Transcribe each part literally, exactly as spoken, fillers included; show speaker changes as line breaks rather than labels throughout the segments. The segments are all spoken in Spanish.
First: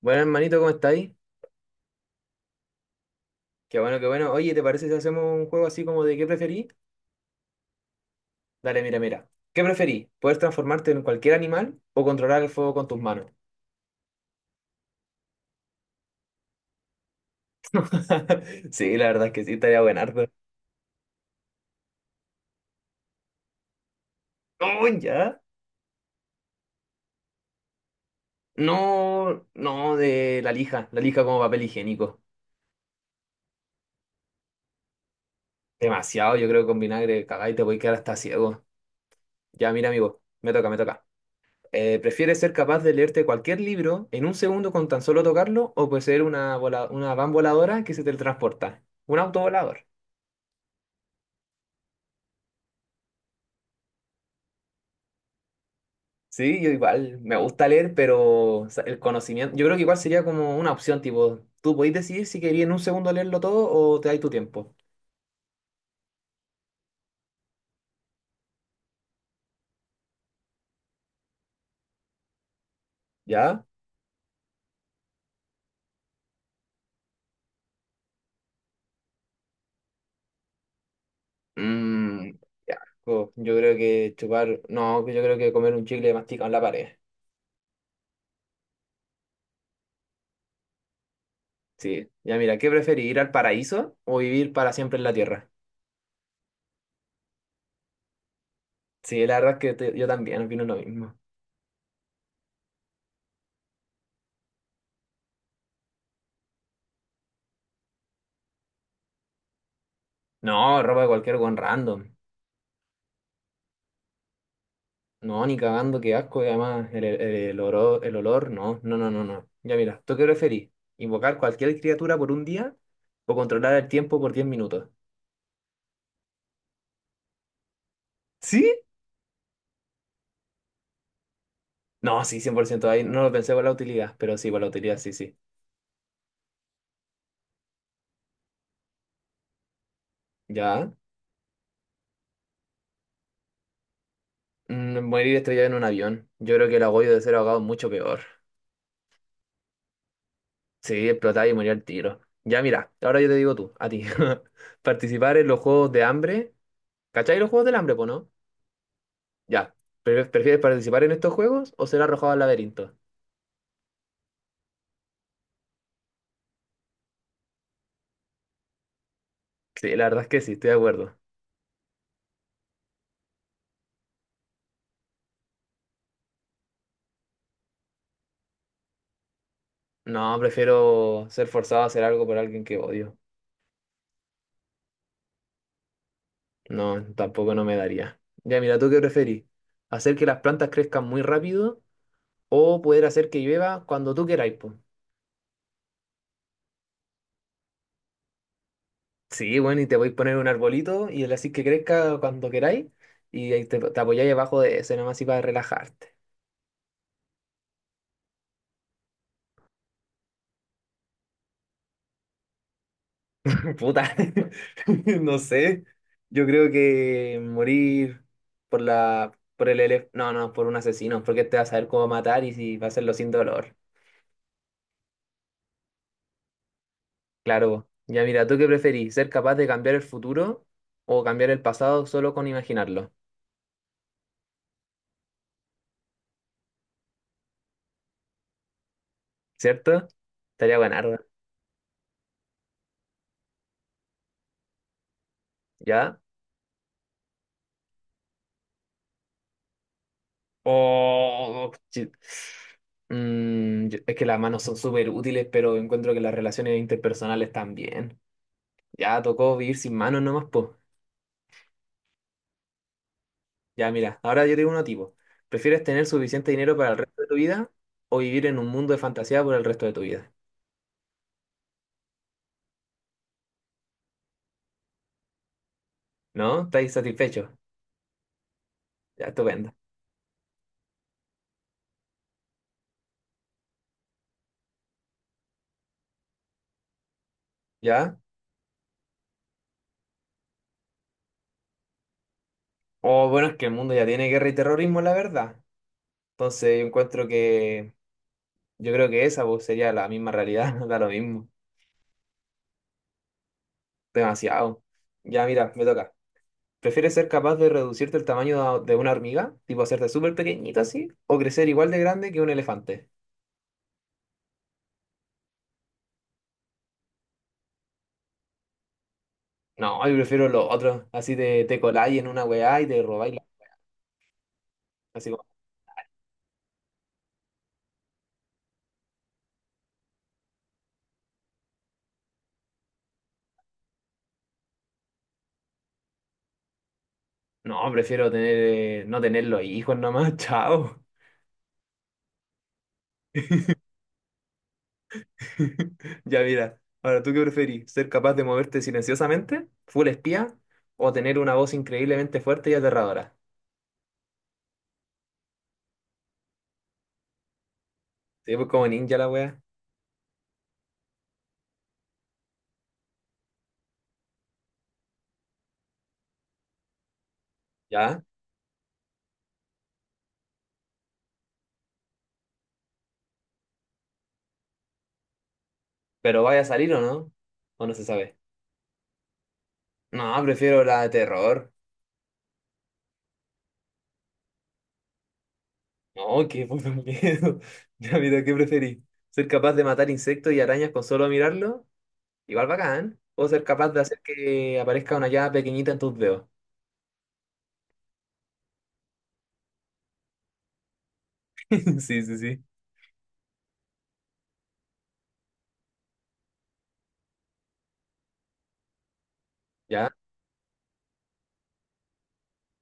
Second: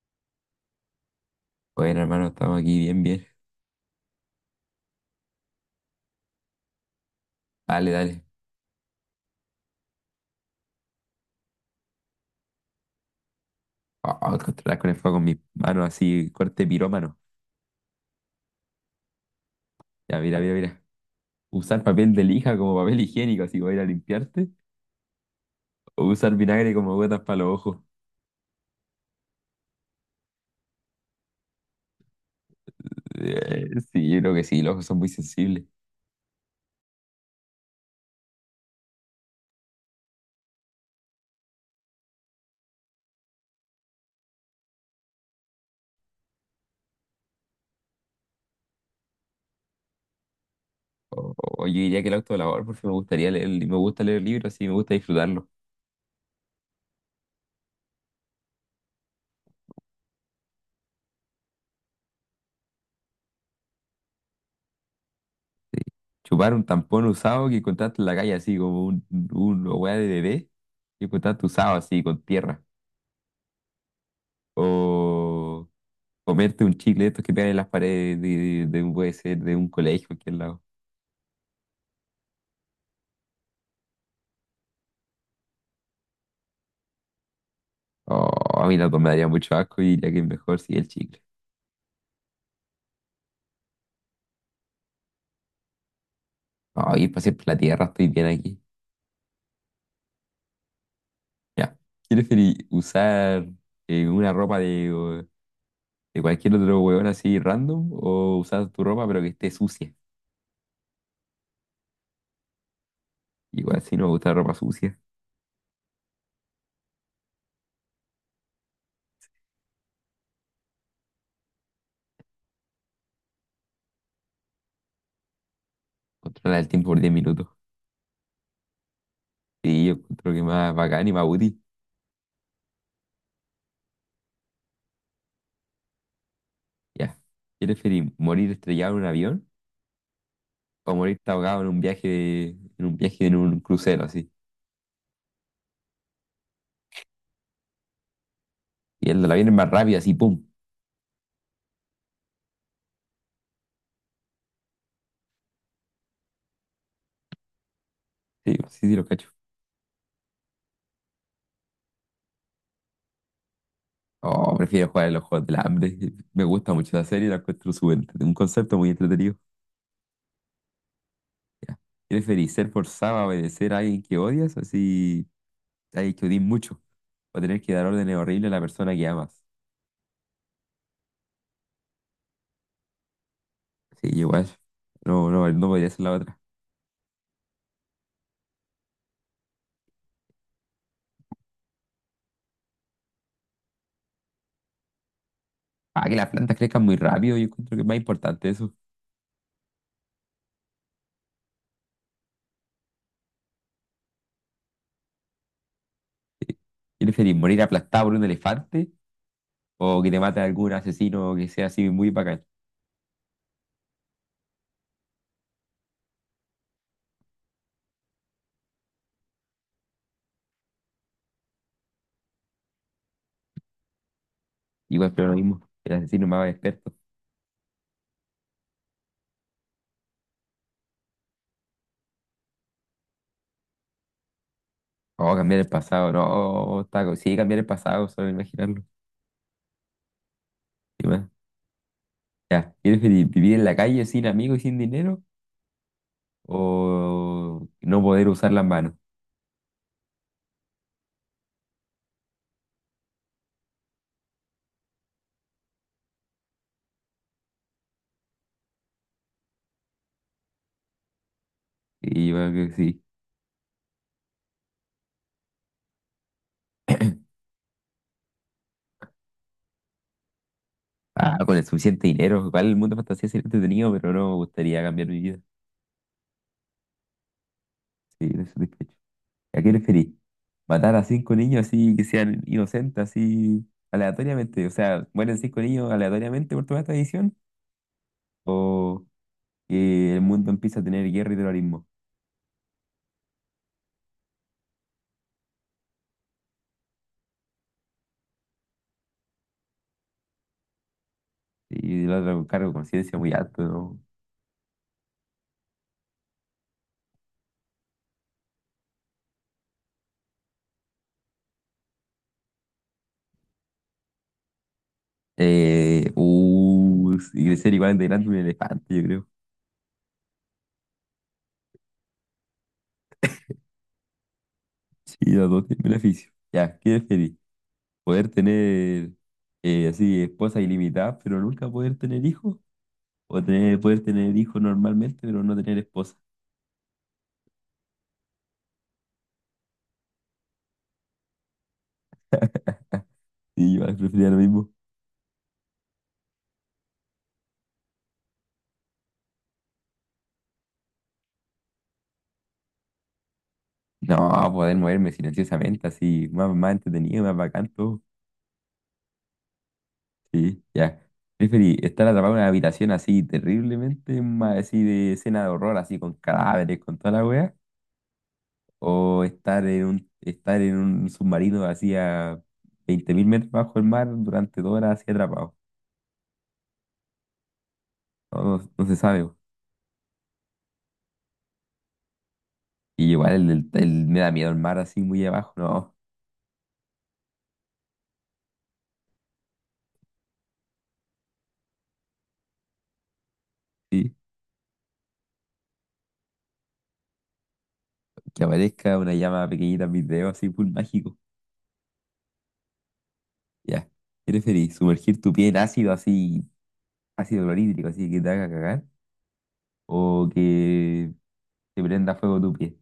Bueno, hermanito, ¿cómo estáis?
Bueno, hermano, estamos aquí bien, bien.
Qué bueno, qué bueno. Oye, ¿te parece si hacemos un juego así como de qué preferí?
Dale, dale.
Dale, mira, mira. ¿Qué preferí? ¿Poder transformarte en cualquier animal o controlar el fuego con tus manos?
Oh, controlar con el fuego con mis manos así, corte pirómano.
Sí, la verdad es que sí, estaría
Ya,
buenardo.
mira, mira, mira. Usar papel de lija como papel higiénico, así para ir a limpiarte.
No, ya.
O usar vinagre como gotas para los ojos.
No, no, de la lija. La lija como papel higiénico.
Eh, sí, yo creo que sí, los ojos son muy sensibles.
Demasiado, yo creo que con vinagre cagáis te voy a quedar hasta ciego. Ya, mira, amigo, me toca, me toca. Eh, ¿prefieres ser capaz de leerte cualquier libro en un segundo con tan solo tocarlo o poseer una, vola- una van voladora que se teletransporta? Un autovolador.
O, o yo diría que el autolavor, porque me gustaría leer, me gusta leer libros y me gusta disfrutarlo.
Sí, yo igual, me gusta leer, pero o sea, el conocimiento, yo creo que igual sería como una opción, tipo, tú podés decidir si querías en un segundo leerlo todo o te dais tu tiempo,
Chupar un tampón usado que encontraste en la calle, así como un, un una weá de bebé que encontraste usado, así, con tierra.
¿ya?
O. Comerte un chicle de estos que pegan en las paredes de, de un, puede ser de un colegio, cualquier lado.
Mm, ya, co- yo creo que chupar, no, yo creo que comer un chicle masticado en la pared,
Oh, a mí la me daría mucho asco y diría que es mejor si el chicle.
sí. Ya mira, ¿qué preferís, ir al paraíso o vivir para siempre en la tierra?
Oh, ir para siempre por la tierra, estoy bien aquí.
Sí, la verdad es que te- yo también opino lo mismo.
Ya. ¿Qué preferís? ¿Usar eh, una ropa de, o- de cualquier otro huevón así random o usar tu ropa pero que esté sucia?
No, ropa de cualquier con random.
Igual si no me gusta la ropa sucia,
No, ni cagando, qué asco. Y además, el, el, el olor, el olor, no, no, no, no, no. Ya mira, ¿tú qué preferís? ¿Invocar cualquier criatura por un día o controlar el tiempo por diez minutos?
controla el tiempo por diez minutos.
¿Sí?
Sí, yo creo que más bacán y más útil.
No, sí, cien por ciento. Ahí no lo pensé por la utilidad, pero sí, por la utilidad, sí, sí.
Ya. ¿Qué preferís? ¿Morir estrellado en un avión
Ya.
o morir ahogado en un viaje, en un viaje en un crucero así?
Mm, morir estrellado en un avión. Yo creo que el agobio de ser ahogado es mucho peor.
Y el de la viene más rápida, así, ¡pum!
Sí, explotar y morir al tiro. Ya mira, ahora yo te digo tú, a ti. Participar en los juegos de hambre. ¿Cachai los juegos del hambre, po, no?
Sí, sí, sí, lo cacho.
Ya. ¿Pre- ¿Prefieres participar en estos juegos o ser arrojado al laberinto?
Oh, prefiero jugar en los juegos del hambre. Me gusta mucho la serie, la encuentro súper entre- un concepto muy entretenido.
Sí, la verdad es que sí, estoy de acuerdo.
Ya. ¿Preferís ser forzado a obedecer a alguien que odias, así a alguien que odies mucho, o tener que dar órdenes horribles a la persona que amas?
No, prefiero ser forzado a hacer algo por alguien que odio.
Sí, igual. No, no, no podría ser la otra.
No, tampoco no me daría. Ya, mira, ¿tú qué preferís? ¿Hacer que las plantas crezcan muy rápido o poder hacer que llueva cuando tú queráis, po?
Ah, que las plantas crezcan muy rápido, yo encuentro que es más importante eso.
Sí, bueno, y te voy a poner un arbolito y le así que crezca cuando queráis y ahí te, te apoyáis abajo de ese nomás y para relajarte.
Sí. ¿Y preferís morir aplastado por un elefante o que te mate algún asesino que sea así muy bacán?
Puta, no sé. Yo creo que morir por la, por el elef- no, no, por un asesino, porque te vas a saber cómo matar y si va a hacerlo sin dolor.
Igual, pero lo mismo, el asesino más experto.
Claro. Ya mira, ¿tú qué preferís? ¿Ser capaz de cambiar el futuro o cambiar el pasado solo con imaginarlo?
Oh, cambiar el pasado, no, está, co- sí, cambiar el pasado, solo imaginarlo.
¿Cierto? Estaría
¿Qué
ganarla,
más? Ya, ¿quieres vi- vivir en la calle sin amigos y sin dinero?
¿ya?
¿O no poder usar las manos?
Oh, chi- mm, yo- es que las manos son súper útiles, pero encuentro que las relaciones interpersonales también. Ya tocó vivir sin manos nomás, pues.
Y yo creo que sí.
Ya, mira, ahora yo tengo uno tipo. ¿Prefieres tener suficiente dinero para el resto de tu vida o vivir en un mundo de fantasía por el resto de tu vida?
Ah, con el suficiente dinero, igual el mundo de fantasía sería entretenido, pero no me gustaría cambiar mi vida.
¿No? ¿Estáis satisfechos?
Sí, no estoy satisfecho.
Ya,
¿A qué
estupendo.
preferís? ¿Matar a cinco niños así que sean inocentes, así aleatoriamente? O sea, ¿mueren cinco niños aleatoriamente por toda esta edición?
¿Ya?
¿O que el mundo empieza a tener guerra y terrorismo?
O bueno, es que el mundo ya tiene guerra y terrorismo, la verdad. Entonces yo encuentro que, yo creo que esa pues, sería la misma realidad, da lo mismo.
Y el otro con cargo de conciencia muy alto, ¿no?
Demasiado. Ya, mira, me toca. ¿Prefieres ser capaz de reducirte el tamaño de de una hormiga, tipo hacerte súper pequeñito así, o crecer igual de grande que un elefante?
Eh, uh, y ser igual de grande un elefante, yo creo.
No, yo prefiero lo otro. Así te, te coláis en una weá y te robáis.
Sí,
Así como,
los dos tienen beneficio. Ya, ¿qué feliz? ¿Poder tener eh, así esposa ilimitada, pero nunca poder tener hijos? ¿O tener, poder tener hijos normalmente, pero no tener esposa?
no, prefiero tener, eh, no tener los hijos nomás, chao.
Sí, yo igual preferiría lo mismo.
Ya mira, ahora tú qué preferís, ser capaz de moverte silenciosamente, full espía, o tener una voz increíblemente fuerte y aterradora.
No, poder moverme silenciosamente, así, más, más entretenido, más bacán, todo.
Sí, pues como ninja la wea,
Sí, ya. Preferí estar atrapado en una habitación así terriblemente, ma- así de escena de horror, así con cadáveres, con toda la wea,
ya.
o estar en un, estar en un submarino así a veinte mil metros bajo el mar durante dos horas así atrapado.
Pero vaya a salir o no, o no se sabe.
No, no- no se sabe, po.
No, prefiero la de terror.
Y igual el, el- el- me da miedo el mar así muy abajo, no.
No, qué puto miedo. Ya mira, ¿qué preferís? ¿Ser capaz de matar insectos y arañas con solo mirarlo? Igual bacán. O ser capaz de
Sí,
hacer que aparezca una llave pequeñita en tus dedos.
que aparezca una llama pequeñita en mis dedos así, full mágico.
Sí, sí, sí.
Ya. ¿Qué preferís? ¿Sumergir tu pie en ácido así, ácido clorhídrico, así que te haga cagar?
¿Ya?
¿O que te prenda fuego tu pie?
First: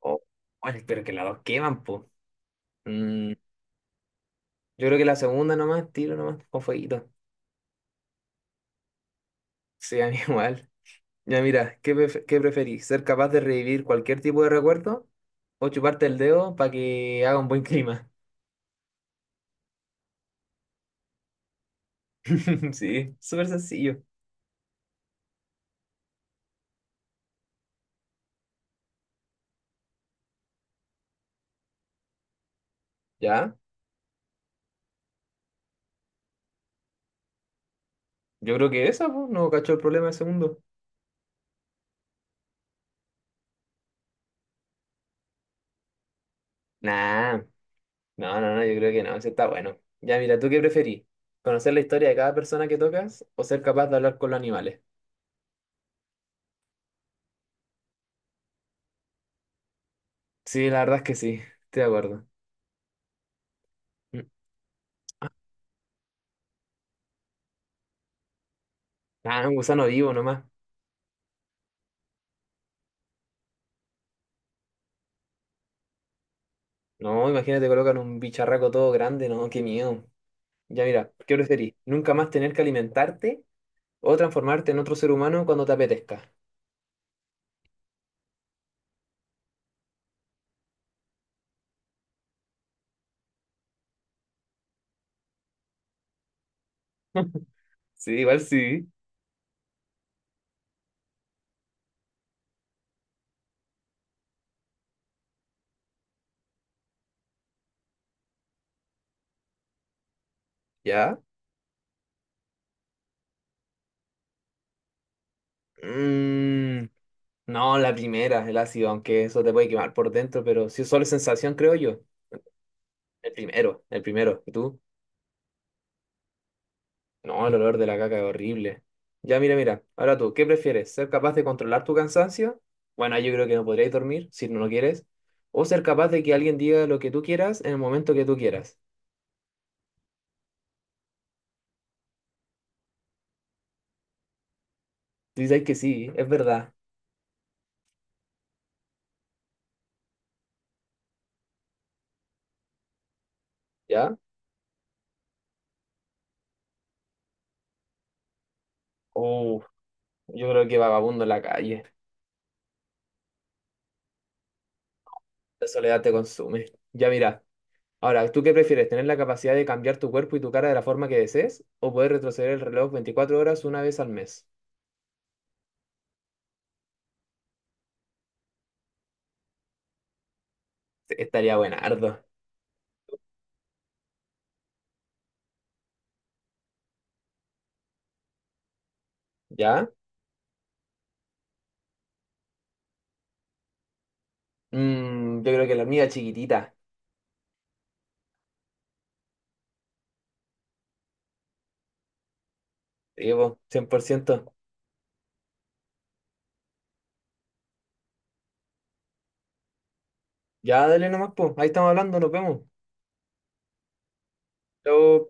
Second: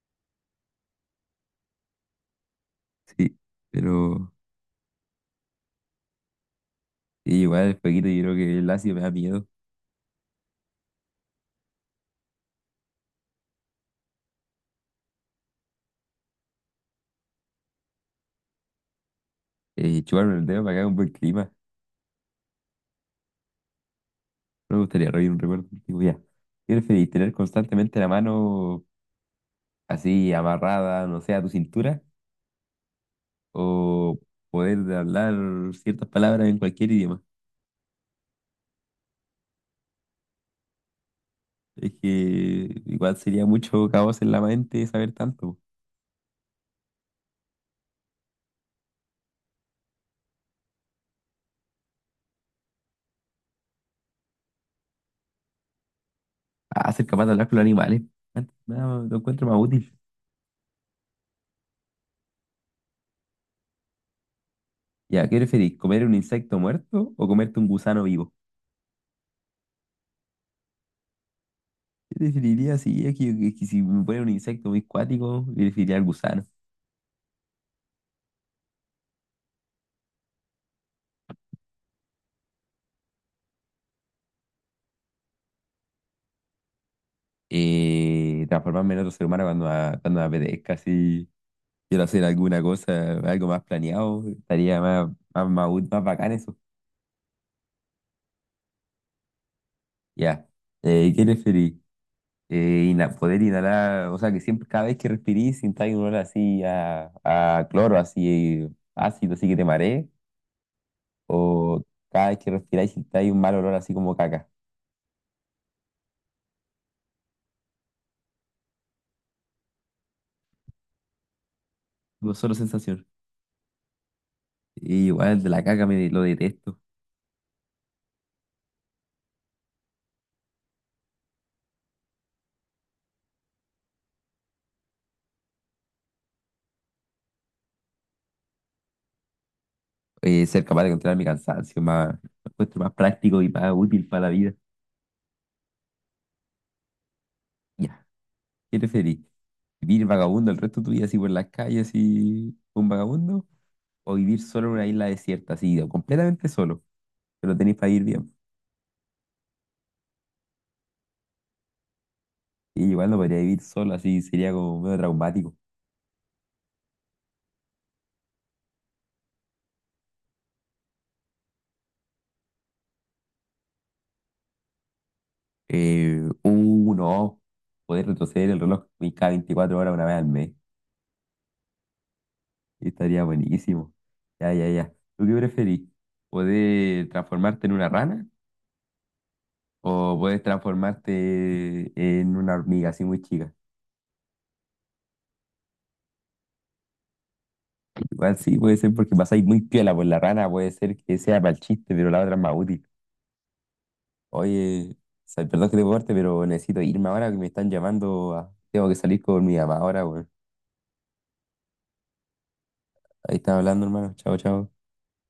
O bueno, pero que las dos queman, pues. Mm,
Sí, pero
yo creo que la segunda nomás, tiro nomás, con fueguito.
sí, igual el fueguito, yo creo que el ácido me da miedo.
Sí, a mí igual. Ya mira, ¿qué, pref- qué preferís? ¿Ser capaz de revivir cualquier tipo de recuerdo o chuparte el dedo para que haga un buen clima?
Eh, chuparme el dedo para que haga un buen clima.
Sí, súper sencillo.
No me gustaría revivir un recuerdo antiguo ya. ¿Qué preferís? ¿Tener constantemente la mano así amarrada, no sé, a tu cintura?
¿Ya?
¿O poder hablar ciertas palabras en cualquier idioma?
Yo creo que esa, pues, no cacho el problema del segundo.
Es que igual sería mucho caos en la mente saber tanto.
Nah, no, no, no, yo creo que no, ese está bueno. Ya mira, ¿tú qué preferís? ¿Conocer la historia de cada persona que tocas o ser capaz de hablar con los animales?
Ah, ser capaz de hablar con los animales. Antes que nada, lo encuentro más útil.
Sí, la verdad es que sí, estoy de acuerdo. Mm.
Ya, ¿qué preferís? ¿Comer un insecto muerto o comerte un gusano vivo?
Ah, un gusano vivo nomás.
Yo definiría así, es que, es que si me pone un insecto muy cuático, yo definiría al gusano.
No, imagínate, colocan un bicharraco todo grande, no, qué miedo. Ya mira, ¿qué preferís? ¿Nunca más tener que alimentarte o transformarte en otro ser humano cuando te apetezca?
Eh, transformarme en otro ser humano cuando, a- cuando me apetezca, si quiero hacer alguna cosa, algo más planeado, estaría más, más, más, ú- más bacán eso.
Sí, igual sí.
Ya. Eh, ¿qué preferís? Eh, ina- poder inhalar, o sea, que siempre, cada vez que respirís, sintáis un olor así a, a, cloro, así ácido, así que te marees,
¿Ya?
o cada vez que respiráis, sintáis un mal olor así como caca.
Mm, no, la primera, el ácido, aunque eso te puede quemar por dentro, pero si es solo sensación, creo yo.
Como solo sensación.
El primero, el primero. ¿Y tú?
Y igual de la caca me lo detesto.
No, el olor de la caca es horrible. Ya, mira, mira. Ahora tú, ¿qué prefieres? ¿Ser capaz de controlar tu cansancio? Bueno, yo creo que no podrías dormir si no lo quieres. ¿O ser capaz de que alguien diga lo que tú quieras en el momento que tú quieras?
Eh, ser capaz de controlar mi cansancio, más, lo encuentro más práctico y más útil para la vida.
Tú dices que sí, es verdad.
Ya, ¿qué preferís? ¿Vivir vagabundo el resto de tu vida así por las calles, así un vagabundo? ¿O
¿Ya?
vivir solo en una isla desierta, así, o completamente solo? Pero tenéis para ir bien.
Uh, yo creo que vagabundo en la calle.
Y igual no podría vivir solo, así sería como medio traumático.
La soledad te consume. Ya, mira. Ahora, ¿tú qué prefieres? ¿Tener la capacidad de cambiar tu cuerpo y tu cara de la forma que desees? ¿O poder retroceder el reloj veinticuatro horas una vez al mes?
Eh, uh, no, poder retroceder el reloj cada veinticuatro horas una vez al mes.
Estaría buenardo.
Estaría buenísimo. Ya, ya, ya. ¿Tú qué preferís? ¿Poder transformarte en una rana?
¿Ya?
O puedes transformarte en una hormiga así muy chica.
Mm, yo creo que la mía chiquitita.
Igual sí, puede ser porque pasáis muy piola por la rana, puede ser que sea para el chiste, pero la otra es más útil.
Sí, po, cien por ciento.
Oye, o sea, perdón que te corte, pero necesito irme ahora que me están llamando. a- Tengo que salir con mi mamá ahora, weón.
Ya, dale nomás, po. Ahí estamos hablando, nos vemos.
Ahí están hablando, hermano. Chao, chao.
Chao.